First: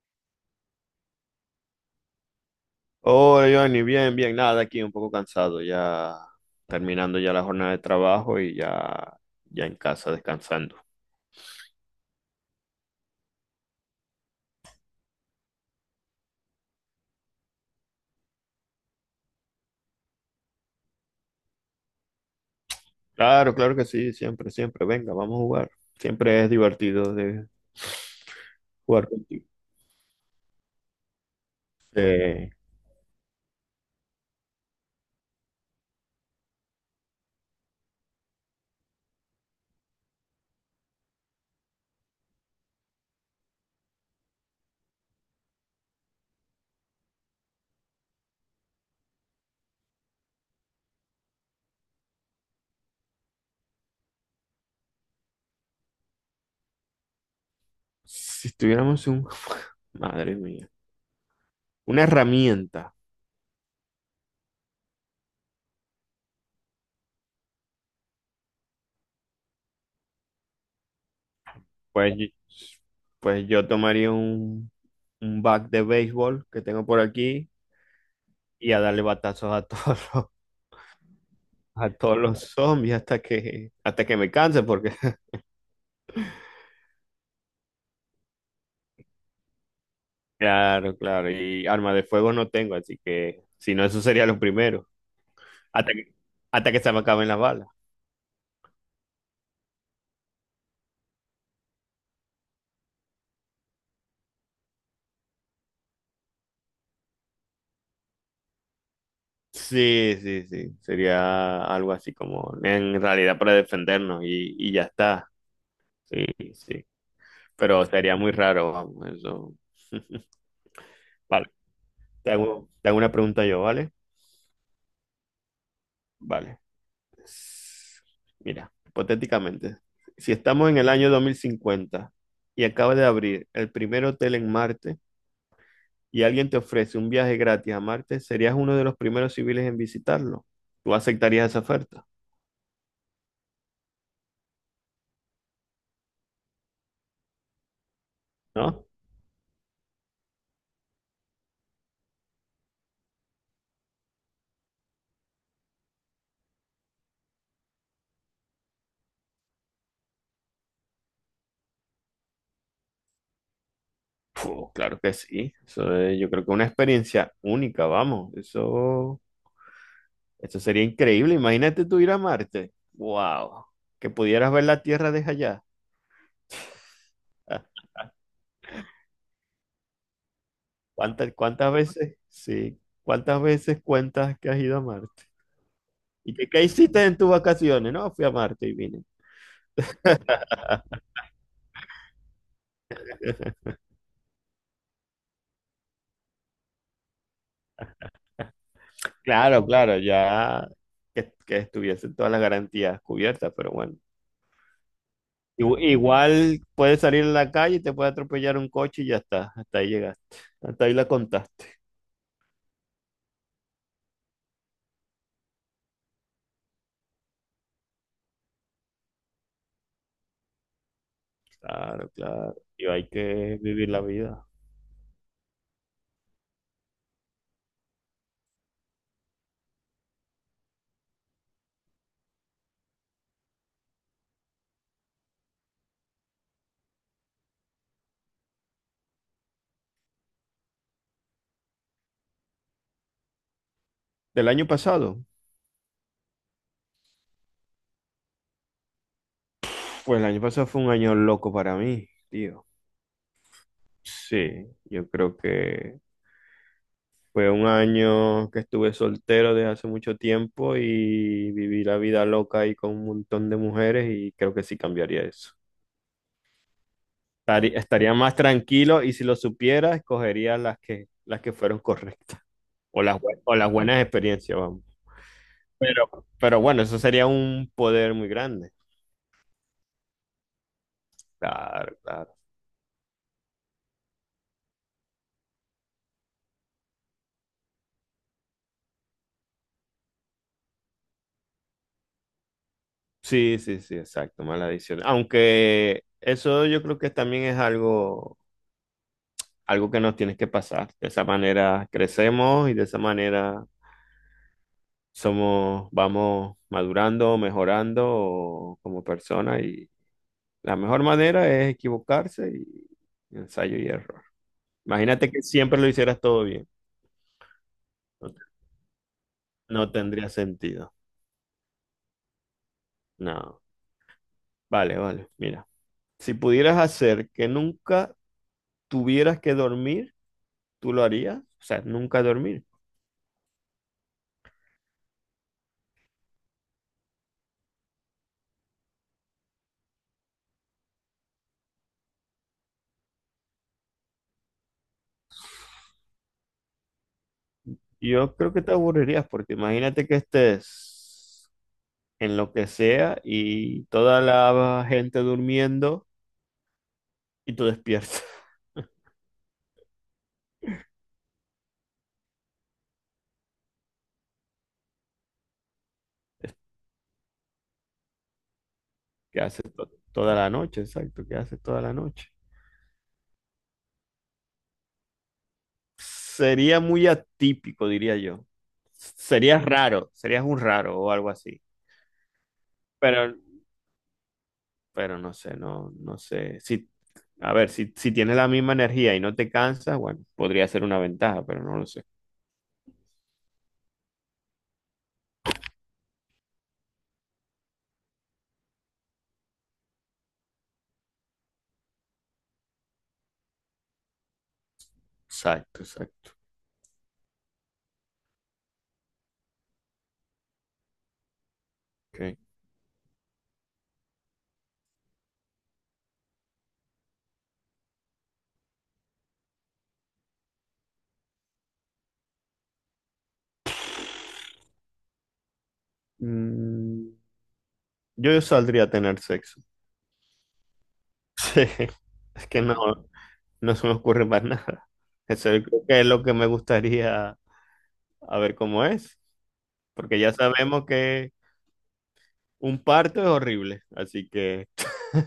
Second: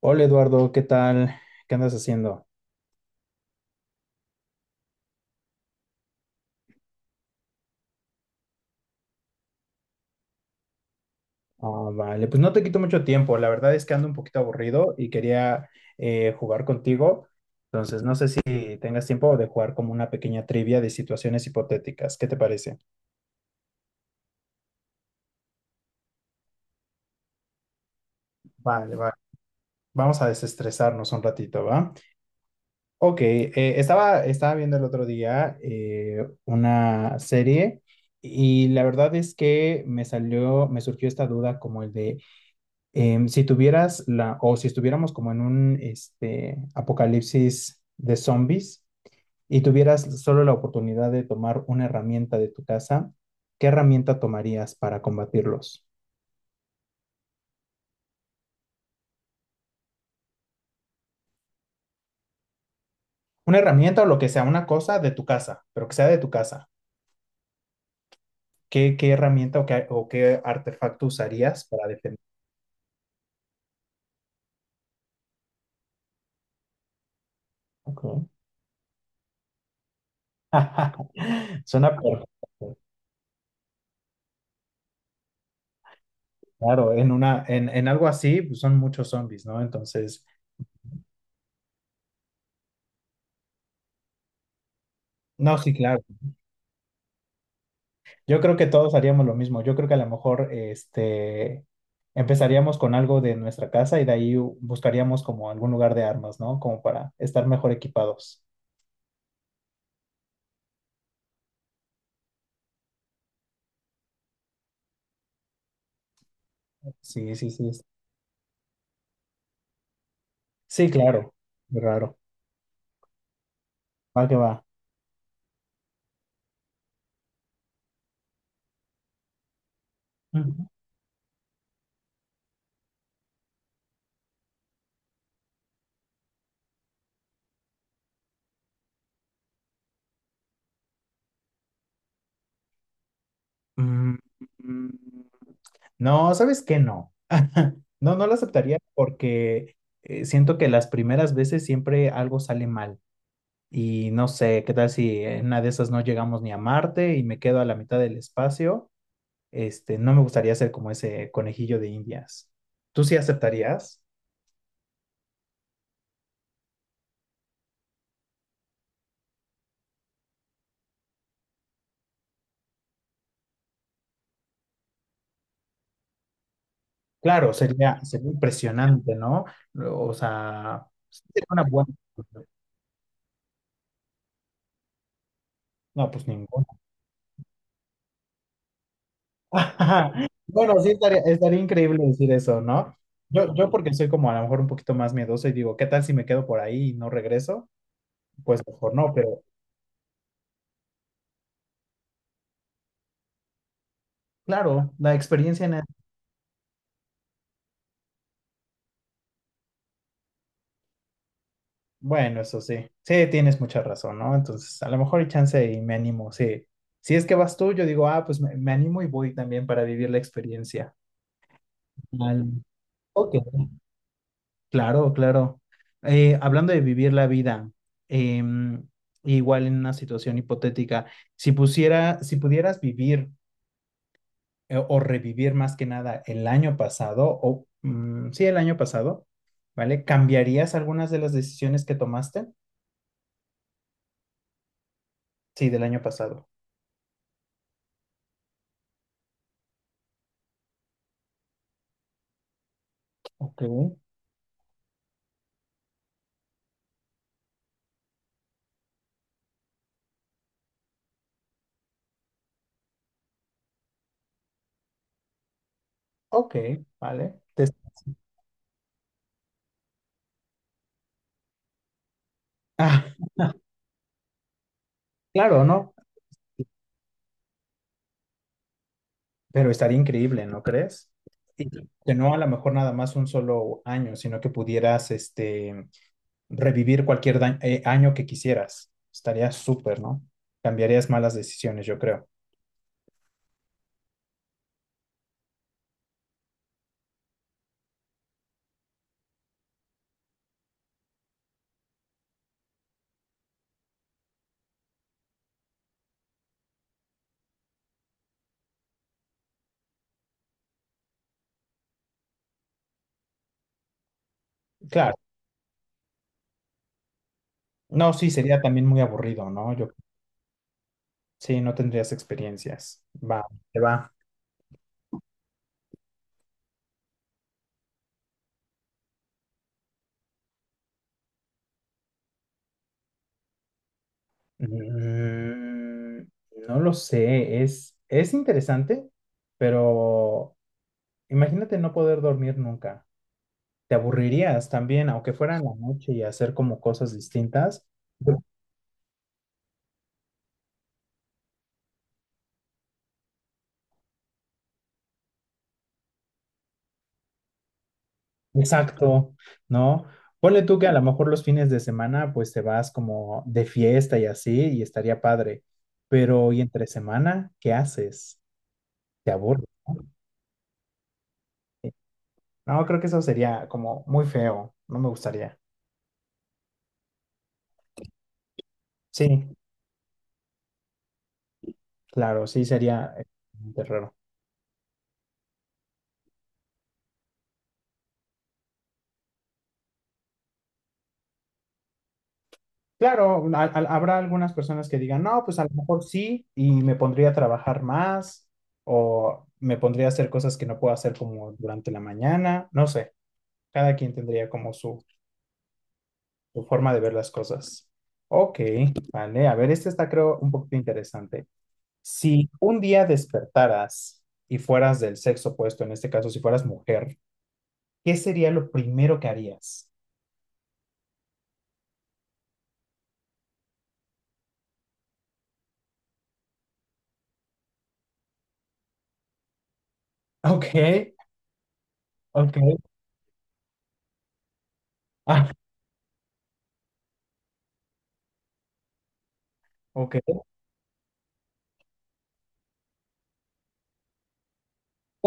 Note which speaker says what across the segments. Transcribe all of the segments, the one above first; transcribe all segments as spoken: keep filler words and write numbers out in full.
Speaker 1: Hola Eduardo, ¿qué tal? ¿Qué andas haciendo?
Speaker 2: Hola, Johnny, bien, bien, nada, aquí un poco cansado, ya terminando ya la jornada de trabajo y ya, ya en casa descansando.
Speaker 1: Ah, vale, pues no te quito mucho tiempo. La verdad es que ando un poquito aburrido y quería eh, jugar contigo. Entonces, no sé si tengas tiempo de jugar como una pequeña trivia de situaciones hipotéticas. ¿Qué te parece?
Speaker 2: Claro, claro que sí, siempre, siempre, venga, vamos a jugar. Siempre es divertido de
Speaker 1: Vale,
Speaker 2: jugar
Speaker 1: vale.
Speaker 2: contigo.
Speaker 1: Vamos a desestresarnos un ratito, ¿va?
Speaker 2: Eh,
Speaker 1: Ok, eh, estaba, estaba viendo el otro día eh, una serie y la verdad es que me salió, me surgió esta duda como el de... Em, si tuvieras la, o si estuviéramos como en un este, apocalipsis de zombies y tuvieras solo la oportunidad de tomar una herramienta de tu casa, ¿qué herramienta tomarías para combatirlos?
Speaker 2: si tuviéramos un, madre mía, una herramienta,
Speaker 1: Una herramienta o lo que sea, una cosa de tu casa, pero que sea de tu casa. ¿Qué, qué herramienta o qué, o qué artefacto usarías para
Speaker 2: pues,
Speaker 1: defender?
Speaker 2: y- pues yo tomaría un, un bat de béisbol que tengo por aquí
Speaker 1: Ok.
Speaker 2: y a darle batazos a todos los,
Speaker 1: Suena
Speaker 2: a todos los
Speaker 1: perfecto.
Speaker 2: zombies hasta que, hasta que me canse, porque
Speaker 1: Claro, en una, en, en algo así, pues, son muchos zombies, ¿no? Entonces,
Speaker 2: claro, claro. Y arma de fuego no tengo, así que si no, eso sería lo primero.
Speaker 1: no, sí,
Speaker 2: Hasta
Speaker 1: claro.
Speaker 2: que, hasta que se me acaben las balas.
Speaker 1: Yo creo que todos haríamos lo mismo. Yo creo que a lo mejor este, empezaríamos con algo de nuestra casa y de ahí u- buscaríamos como algún lugar de armas, ¿no? Como para estar mejor equipados.
Speaker 2: Sí, sí, sí. Sería algo así como en realidad para defendernos y, y ya está. Sí, sí.
Speaker 1: Sí, sí, sí.
Speaker 2: Pero sería muy raro, vamos, eso.
Speaker 1: Sí, claro.
Speaker 2: Vale.
Speaker 1: Raro.
Speaker 2: Te hago, te hago una pregunta yo, ¿vale?
Speaker 1: Va que va.
Speaker 2: Vale. S- Mira, hipotéticamente, si
Speaker 1: Ujú.
Speaker 2: estamos en el año dos mil cincuenta y acaba de abrir el primer hotel en Marte, y alguien te ofrece un viaje gratis a Marte, serías uno de los primeros civiles en visitarlo. ¿Tú aceptarías esa oferta?
Speaker 1: Mm, mm, no, ¿sabes qué? No. No, no lo aceptaría
Speaker 2: ¿No?
Speaker 1: porque eh, siento que las primeras veces siempre algo sale mal. Y no sé, ¿qué tal si en una de esas no llegamos ni a Marte y me quedo a la mitad del espacio? Este, no me gustaría ser como ese conejillo de Indias. ¿Tú sí aceptarías?
Speaker 2: Puh, claro que sí. Eso es- yo creo que es una experiencia única, vamos. Eso, eso sería increíble. Imagínate tú ir a Marte. ¡Wow! Que pudieras ver la Tierra desde allá.
Speaker 1: Claro,
Speaker 2: Ah,
Speaker 1: sería, sería impresionante, ¿no? O sea, sí
Speaker 2: ¿cuántas,
Speaker 1: sería una
Speaker 2: cuántas
Speaker 1: buena.
Speaker 2: veces? Sí. ¿Cuántas veces cuentas que has ido a Marte?
Speaker 1: No, pues
Speaker 2: ¿Y qué, qué
Speaker 1: ninguna.
Speaker 2: hiciste en tus vacaciones? No, fui a Marte y vine.
Speaker 1: Bueno, sí estaría, estaría increíble decir eso, ¿no? Yo, yo porque soy como a lo mejor un poquito más miedoso y digo, ¿qué tal si me quedo por ahí y no regreso? Pues mejor no, pero
Speaker 2: Claro, claro, ya que, que estuviesen todas las garantías cubiertas, pero bueno.
Speaker 1: claro, la experiencia en
Speaker 2: Igu- Igual puedes salir a la calle y te puede atropellar un coche y ya está, hasta ahí llegaste, hasta ahí la contaste.
Speaker 1: bueno, eso sí. Sí, tienes mucha razón, ¿no? Entonces, a lo mejor hay chance y me animo. Sí. Si es que vas tú, yo digo, ah, pues me, me animo y voy también para vivir la experiencia.
Speaker 2: Claro,
Speaker 1: Vale.
Speaker 2: claro, y hay
Speaker 1: Ok.
Speaker 2: que vivir la vida.
Speaker 1: Claro, claro. Eh, hablando de vivir la vida, em, igual en una situación hipotética, si pusiera, si pudieras vivir eh, o revivir más que nada el año pasado, o mm, sí, el año pasado, ¿vale? ¿Cambiarías algunas de las decisiones que tomaste?
Speaker 2: ¿Del año pasado?
Speaker 1: Sí, del año pasado.
Speaker 2: Pues el año pasado fue un año loco para mí, tío.
Speaker 1: Ok.
Speaker 2: Sí, yo creo que fue un año que estuve soltero desde hace mucho tiempo y viví la vida loca ahí con un montón de mujeres y creo que sí cambiaría eso.
Speaker 1: Ok, vale. Te-
Speaker 2: Estari- Estaría más tranquilo y si lo supiera, escogería las que, las que fueron correctas o
Speaker 1: Ah,
Speaker 2: las, bue- o las buenas experiencias, vamos.
Speaker 1: claro, ¿no?
Speaker 2: Pero, pero bueno, eso sería un poder muy grande.
Speaker 1: Pero estaría increíble, ¿no crees? Y
Speaker 2: Claro,
Speaker 1: que no
Speaker 2: claro.
Speaker 1: a lo mejor nada más un solo año, sino que pudieras este, revivir cualquier da- eh, año que quisieras. Estaría súper, ¿no? Cambiarías malas decisiones, yo creo.
Speaker 2: Sí, sí, sí, exacto, mala adicción. Aunque eso yo creo que también es algo, algo que nos tienes que pasar. De esa manera crecemos y de esa manera somos, vamos madurando, mejorando como personas. Y la mejor manera es equivocarse y y ensayo y error.
Speaker 1: Claro.
Speaker 2: Imagínate que siempre lo hicieras todo bien.
Speaker 1: No,
Speaker 2: No,
Speaker 1: sí,
Speaker 2: te-
Speaker 1: sería también muy aburrido, ¿no? Yo,
Speaker 2: no tendría sentido.
Speaker 1: sí, no tendrías experiencias. Va,
Speaker 2: No.
Speaker 1: te va.
Speaker 2: Vale, vale. Mira, si pudieras hacer que nunca tuvieras que dormir, ¿tú lo harías? O sea, nunca dormir.
Speaker 1: Mm, no lo sé, es, es interesante, pero imagínate no poder dormir nunca. Te aburrirías también, aunque fuera en la noche y hacer como cosas distintas.
Speaker 2: Yo
Speaker 1: Bueno,
Speaker 2: creo que te aburrirías porque imagínate que estés en lo que sea y toda la gente durmiendo y tú despiertas.
Speaker 1: exacto, ¿no? Ponle tú que a lo mejor los fines de semana pues te vas como de fiesta y así y estaría padre, pero ¿y entre semana qué haces? Te
Speaker 2: ¿Qué
Speaker 1: aburres,
Speaker 2: haces to-
Speaker 1: ¿no?
Speaker 2: toda la noche? Exacto, ¿qué haces toda
Speaker 1: Sí.
Speaker 2: la noche?
Speaker 1: No, creo que eso sería como muy feo, no me gustaría.
Speaker 2: Sería muy atípico, diría yo.
Speaker 1: Sí,
Speaker 2: Serías raro, serías un raro o algo así.
Speaker 1: claro, sí sería eh,
Speaker 2: Pero,
Speaker 1: raro.
Speaker 2: pero no sé, no, no sé. Si, a ver, si, si tienes la misma energía y no te cansas, bueno, podría ser una ventaja, pero no lo sé.
Speaker 1: Claro, a- a- habrá algunas personas que digan, no, pues a lo mejor sí, y me pondría a trabajar más, o me pondría a hacer cosas que no puedo hacer como durante la mañana, no sé, cada quien tendría como su,
Speaker 2: Exacto, exacto.
Speaker 1: su forma de ver las cosas. Ok, vale, a ver, este está creo un poquito interesante.
Speaker 2: Ok.
Speaker 1: Si un día despertaras y fueras del sexo opuesto, en este caso, si fueras mujer, ¿qué sería lo primero que harías?
Speaker 2: Mm, yo saldría a tener sexo.
Speaker 1: Ok,
Speaker 2: Sí, es
Speaker 1: ok,
Speaker 2: que no, no se me ocurre más nada.
Speaker 1: ah,
Speaker 2: Eso yo creo que es lo que me gustaría, a ver cómo es, porque ya
Speaker 1: ok.
Speaker 2: sabemos que un parto es horrible, así que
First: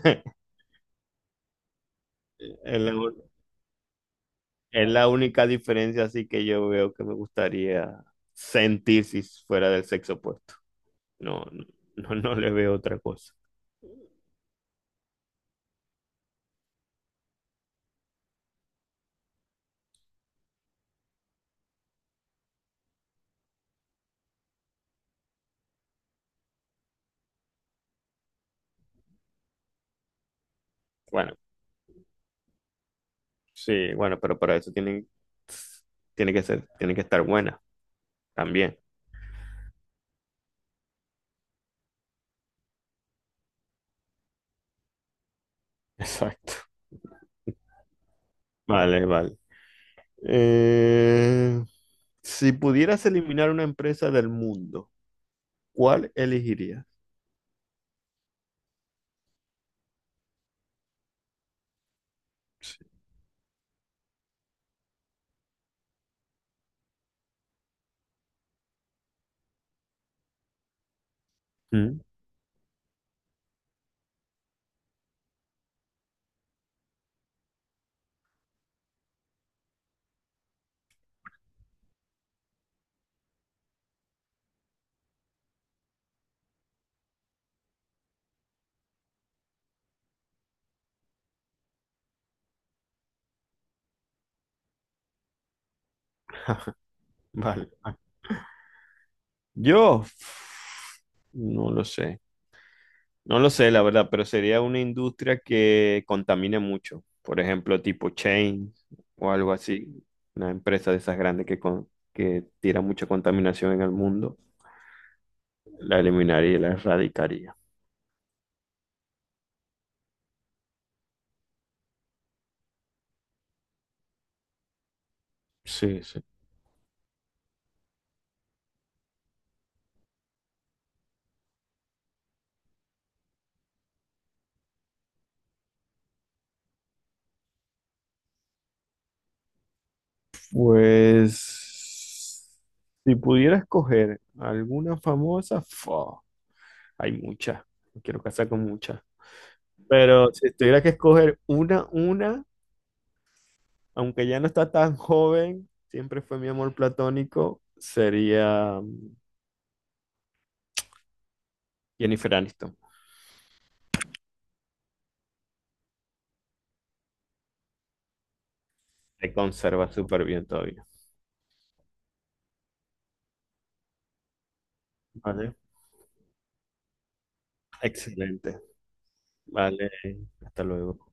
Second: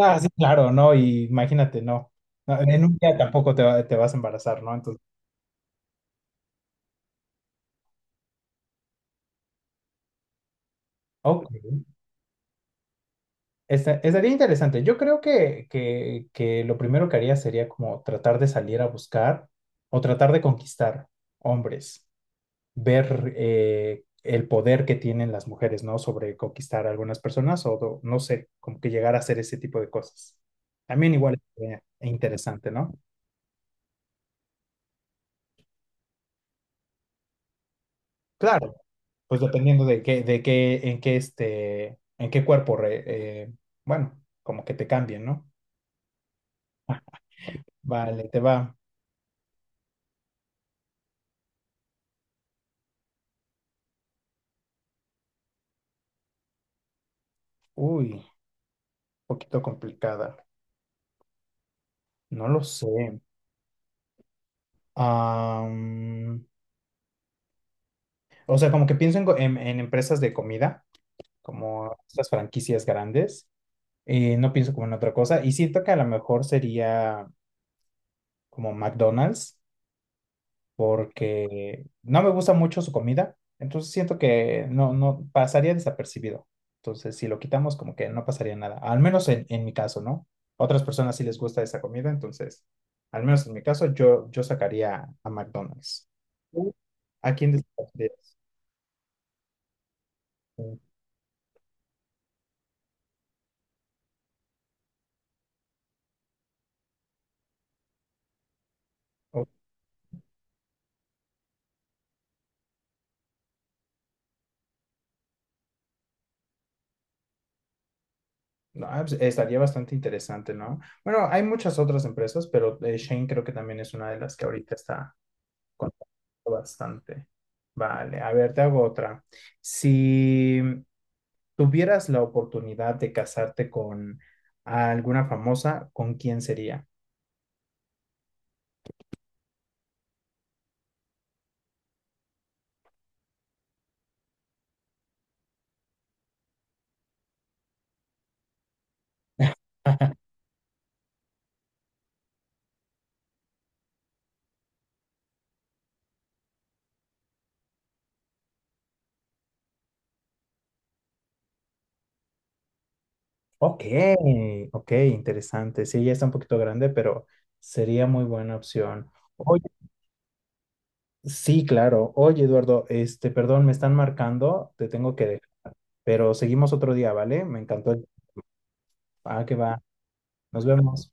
Speaker 1: Ah, sí, claro, ¿no? Y imagínate, no. No,
Speaker 2: es
Speaker 1: en
Speaker 2: la,
Speaker 1: un día
Speaker 2: u-
Speaker 1: tampoco te, va- te vas a embarazar, ¿no?
Speaker 2: es
Speaker 1: Entonces,
Speaker 2: la única diferencia así que yo veo que me gustaría sentir si fuera del sexo opuesto. No,
Speaker 1: ok.
Speaker 2: no, no, no le veo otra cosa.
Speaker 1: Esta- estaría interesante. Yo creo que, que, que lo primero que haría sería como tratar de salir a buscar o tratar de conquistar hombres, ver eh, el poder que tienen las mujeres, ¿no? Sobre conquistar a algunas personas o do- no sé, como que llegar a hacer ese tipo de cosas. También
Speaker 2: Bueno,
Speaker 1: igual es interesante, ¿no?
Speaker 2: sí, bueno, pero para eso tienen, tiene que ser, tiene que estar buena
Speaker 1: Claro.
Speaker 2: también.
Speaker 1: Pues dependiendo de qué, de qué, en qué este, en qué cuerpo, re- eh, bueno, como que te cambien, ¿no?
Speaker 2: Exacto.
Speaker 1: Vale, te va.
Speaker 2: Vale, vale. Eh, si pudieras eliminar una empresa del mundo, ¿cuál elegirías?
Speaker 1: Uy, un poquito complicada. No lo
Speaker 2: Sí.
Speaker 1: sé. Am, o sea, como que pienso en, go- en- en empresas de comida, como
Speaker 2: Mm.
Speaker 1: estas franquicias grandes. Eh, no pienso como en otra cosa. Y siento que a lo mejor sería como McDonald's, porque no me gusta mucho su comida, entonces siento que no, no pasaría desapercibido. Entonces, si lo quitamos, como que no pasaría nada, al menos en, en mi caso, ¿no? Otras personas sí les gusta esa comida, entonces, al menos en mi caso, yo, yo sacaría a McDonald's. ¿Tú ¿a quién
Speaker 2: Vale.
Speaker 1: destacarías?
Speaker 2: Yo.
Speaker 1: Mm,
Speaker 2: No lo sé. No lo sé, la verdad, pero sería una industria que contamine mucho. Por ejemplo, tipo chain o
Speaker 1: o-
Speaker 2: algo así. Una empresa de esas grandes que, con- que tira mucha contaminación en el mundo. La eliminaría y la erradicaría.
Speaker 1: no, ah, pues, estaría bastante interesante, ¿no? Bueno, hay muchas otras empresas, pero eh, Shane creo que también es una de las que ahorita está
Speaker 2: Sí,
Speaker 1: conozco
Speaker 2: sí.
Speaker 1: bastante. Vale, a ver, te hago otra. Si tuvieras la oportunidad de casarte con alguna famosa, ¿con quién sería?
Speaker 2: Pues, si pudiera escoger alguna famosa, fa, hay muchas. Me quiero casar con muchas. Pero si tuviera que escoger una, una. aunque ya no está tan joven, siempre fue mi amor platónico, sería mm, Jennifer Aniston.
Speaker 1: Ok, ok, interesante. Sí, ya está un poquito grande, pero sería muy buena opción.
Speaker 2: Se
Speaker 1: Oye,
Speaker 2: conserva súper bien todavía.
Speaker 1: sí, claro. Oye, Eduardo, este, perdón, me están marcando, te tengo que dejar,
Speaker 2: Vale,
Speaker 1: pero seguimos otro día, ¿vale? Me encantó. El-
Speaker 2: excelente.
Speaker 1: Ah, que va.
Speaker 2: Vale,
Speaker 1: Nos
Speaker 2: hasta luego.
Speaker 1: vemos.